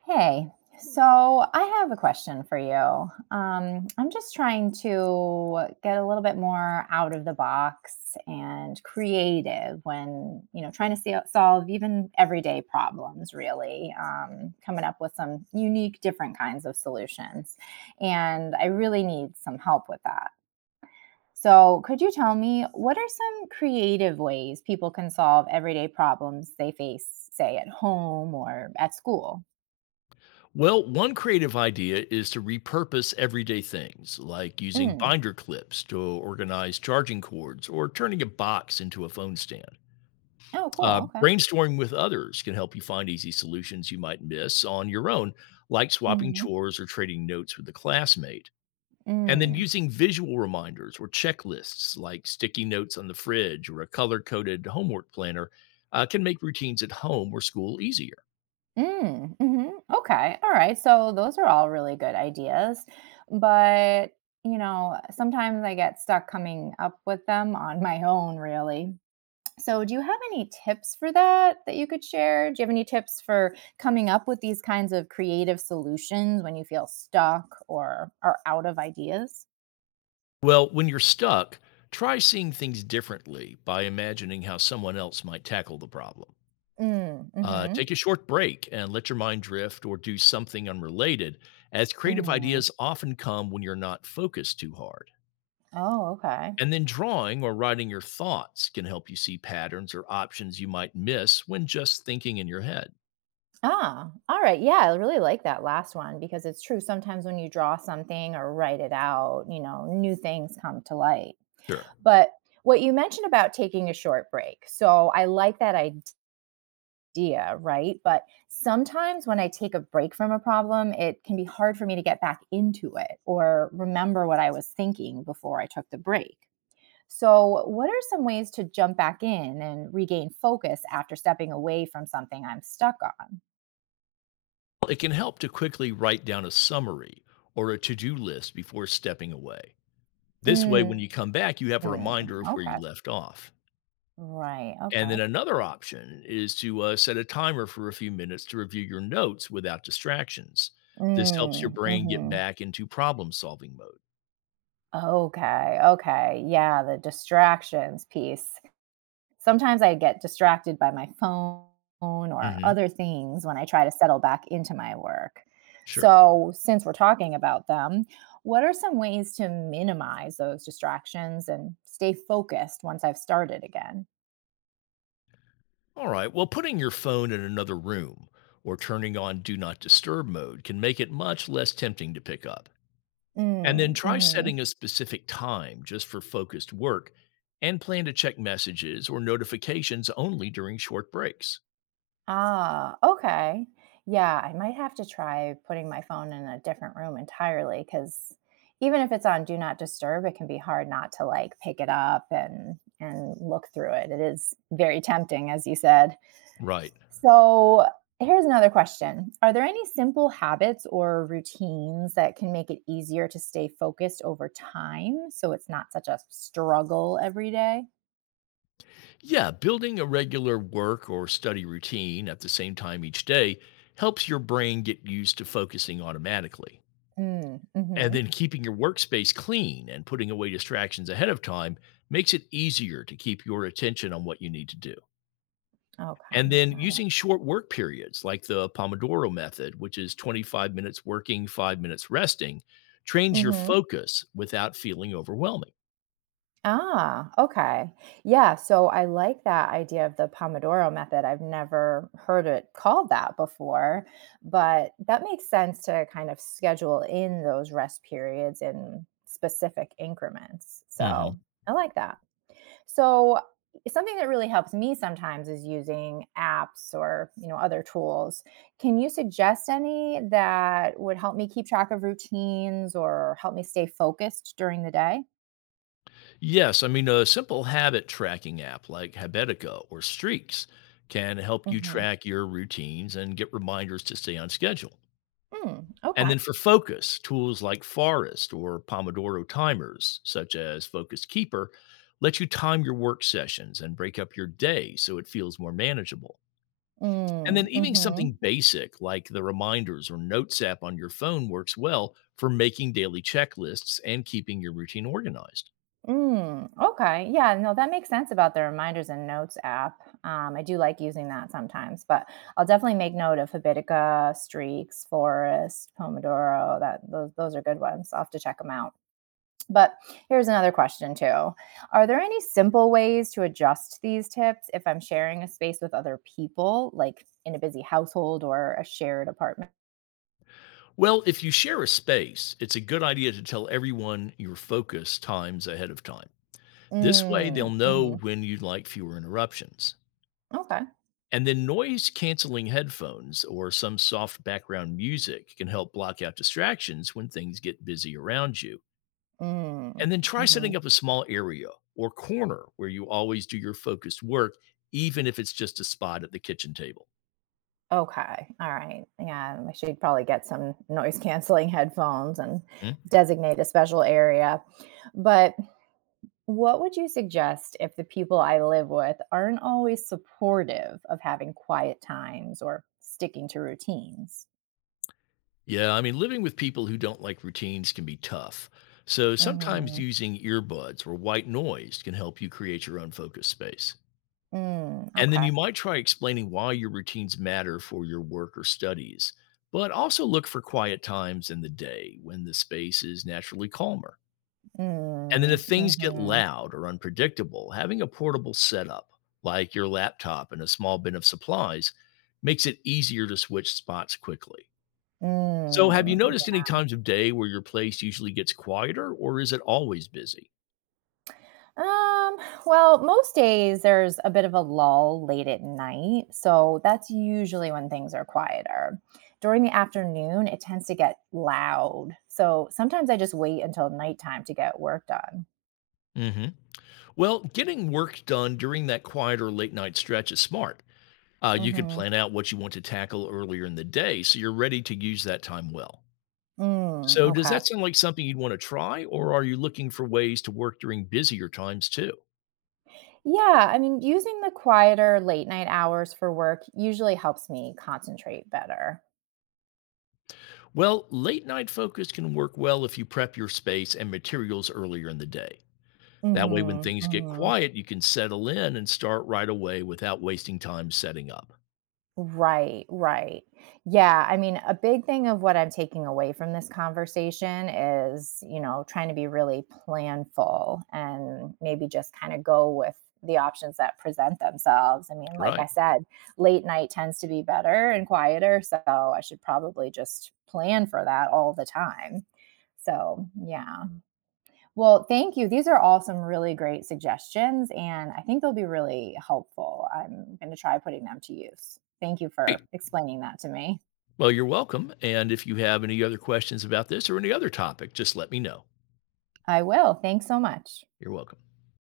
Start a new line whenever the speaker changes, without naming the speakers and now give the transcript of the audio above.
Hey, so I have a question for you. I'm just trying to get a little bit more out of the box and creative when, you know, trying to see, solve even everyday problems, really, coming up with some unique, different kinds of solutions. And I really need some help with that. So, could you tell me what are some creative ways people can solve everyday problems they face, say, at home or at school?
Well, one creative idea is to repurpose everyday things like using
Mm.
binder clips to organize charging cords or turning a box into a phone stand.
Oh, cool. Okay.
Brainstorming with others can help you find easy solutions you might miss on your own, like swapping
Mhm.
chores or trading notes with a classmate. And then
Mm.
using visual reminders or checklists like sticky notes on the fridge or a color coded homework planner can make routines at home or school easier.
Mm. Mhm. Okay. All right. So those are all really good ideas, but you know, sometimes I get stuck coming up with them on my own, really. So, do you have any tips for that that you could share? Do you have any tips for coming up with these kinds of creative solutions when you feel stuck or are out of ideas?
Well, when you're stuck, try seeing things differently by imagining how someone else might tackle the problem.
Mm, mhm.
Take a short break and let your mind drift or do something unrelated, as creative
Mhm.
ideas often come when you're not focused too hard.
Oh, okay.
And then drawing or writing your thoughts can help you see patterns or options you might miss when just thinking in your head.
Ah, all right. Yeah, I really like that last one because it's true. Sometimes when you draw something or write it out, you know, new things come to light.
Sure.
But what you mentioned about taking a short break. So I like that idea, right? But sometimes when I take a break from a problem, it can be hard for me to get back into it or remember what I was thinking before I took the break. So, what are some ways to jump back in and regain focus after stepping away from something I'm stuck on?
It can help to quickly write down a summary or a to do list before stepping away. This way, when
Mm.
you come back, you have a
Mm,
reminder of where
okay.
you left off.
Right,
And
okay.
then another option is to set a timer for a few minutes to review your notes without distractions. This helps your
Mm,
brain get
mhm.
back into problem solving mode.
Okay, okay, yeah, the distractions piece. Sometimes I get distracted by my phone or
Hmm.
other things when I try to settle back into my work.
Sure.
So, since we're talking about them, what are some ways to minimize those distractions and stay focused once I've started again?
All right, well, putting your phone in another room or turning on do not disturb mode can make it much less tempting to pick up. And then
Mm,
try setting
mhm.
a specific time just for focused work and plan to check messages or notifications only during short breaks.
Ah, okay. Yeah, I might have to try putting my phone in a different room entirely cuz even if it's on do not disturb, it can be hard not to like pick it up and look through it. It is very tempting as you said.
Right.
So, here's another question. Are there any simple habits or routines that can make it easier to stay focused over time so it's not such a struggle every day?
Yeah, building a regular work or study routine at the same time each day helps your brain get used to focusing automatically.
Mm,
And then
mhm.
keeping your workspace clean and putting away distractions ahead of time makes it easier to keep your attention on what you need to do. And
Okay,
then
got it.
using short work periods like the Pomodoro method, which is 25 minutes working, 5 minutes resting, trains your
Mhm.
focus without feeling overwhelming.
Ah, okay. Yeah, so I like that idea of the Pomodoro method. I've never heard it called that before, but that makes sense to kind of schedule in those rest periods in specific increments. So
Mhm.
I like that. So something that really helps me sometimes is using apps or you know other tools. Can you suggest any that would help me keep track of routines or help me stay focused during the day?
Yes, I mean, a simple habit tracking app like Habetico or Streaks can help you
Hmm.
track your routines and get reminders to stay on schedule.
Mm,
And
okay.
then for focus, tools like Forest or Pomodoro timers, such as Focus Keeper, let you time your work sessions and break up your day so it feels more manageable. And
Mm,
then even
mhm.
something basic like the reminders or notes app on your phone works well for making daily checklists and keeping your routine organized.
Mm, okay. Yeah, no, that makes sense about the reminders and notes app. I do like using that sometimes, but I'll definitely make note of Habitica, Streaks, Forest, Pomodoro. That those are good ones. I'll have to check them out. But here's another question too. Are there any simple ways to adjust these tips if I'm sharing a space with other people, like in a busy household or a shared apartment?
Well, if you share a space, it's a good idea to tell everyone your focus times ahead of time. This way,
Mm,
they'll know
hmm.
when you'd like fewer interruptions.
Okay.
And then noise canceling headphones or some soft background music can help block out distractions when things get busy around you. And
Mm,
then try
hmm.
setting up a small area or corner where you always do your focused work, even if it's just a spot at the kitchen table.
Okay. All right. Yeah, I should probably get some noise canceling headphones and designate a special area. But what would you suggest if the people I live with aren't always supportive of having quiet times or sticking to routines?
Yeah, I mean, living with people who don't like routines can be tough. So sometimes
Mhm.
using earbuds or white noise can help you create your own focus space.
Mm,
And then
okay.
you might try explaining why your routines matter for your work or studies, but also look for quiet times in the day when the space is naturally calmer. And then
Mm,
if things get
mhm.
loud or unpredictable, having a portable setup like your laptop and a small bin of supplies makes it easier to switch spots quickly. So, have
Mm.
you noticed any times of day where your place usually gets quieter, or is it always busy?
Um, well, most days there's a bit of a lull late at night, so that's usually when things are quieter. During the afternoon, it tends to get loud. So sometimes I just wait until nighttime to get work done.
Hmm. Well, getting work done during that quieter late night stretch is smart. You could
Mhm.
plan out what you want to tackle earlier in the day so you're ready to use that time well.
Mm,
So, does
okay.
that sound like something you'd want to try, or are you looking for ways to work during busier times too?
Yeah, I mean, using the quieter late night hours for work usually helps me concentrate better.
Well, late night focus can work well if you prep your space and materials earlier in the day. That way, when
Mhm.
things get
Mhm.
quiet, you can settle in and start right away without wasting time setting up.
Right, right. Yeah, I mean, a big thing of what I'm taking away from this conversation is, you know, trying to be really planful and maybe just kind of go with the options that present themselves. I mean, like I
Right.
said, late night tends to be better and quieter, so I should probably just plan for that all the time. So, yeah. Well, thank you. These are all some really great suggestions, and I think they'll be really helpful. I'm going to try putting them to use. Thank you for
Great.
explaining that to me.
Well, you're welcome. And if you have any other questions about this or any other topic, just let me know.
I will. Thanks so much.
You're welcome.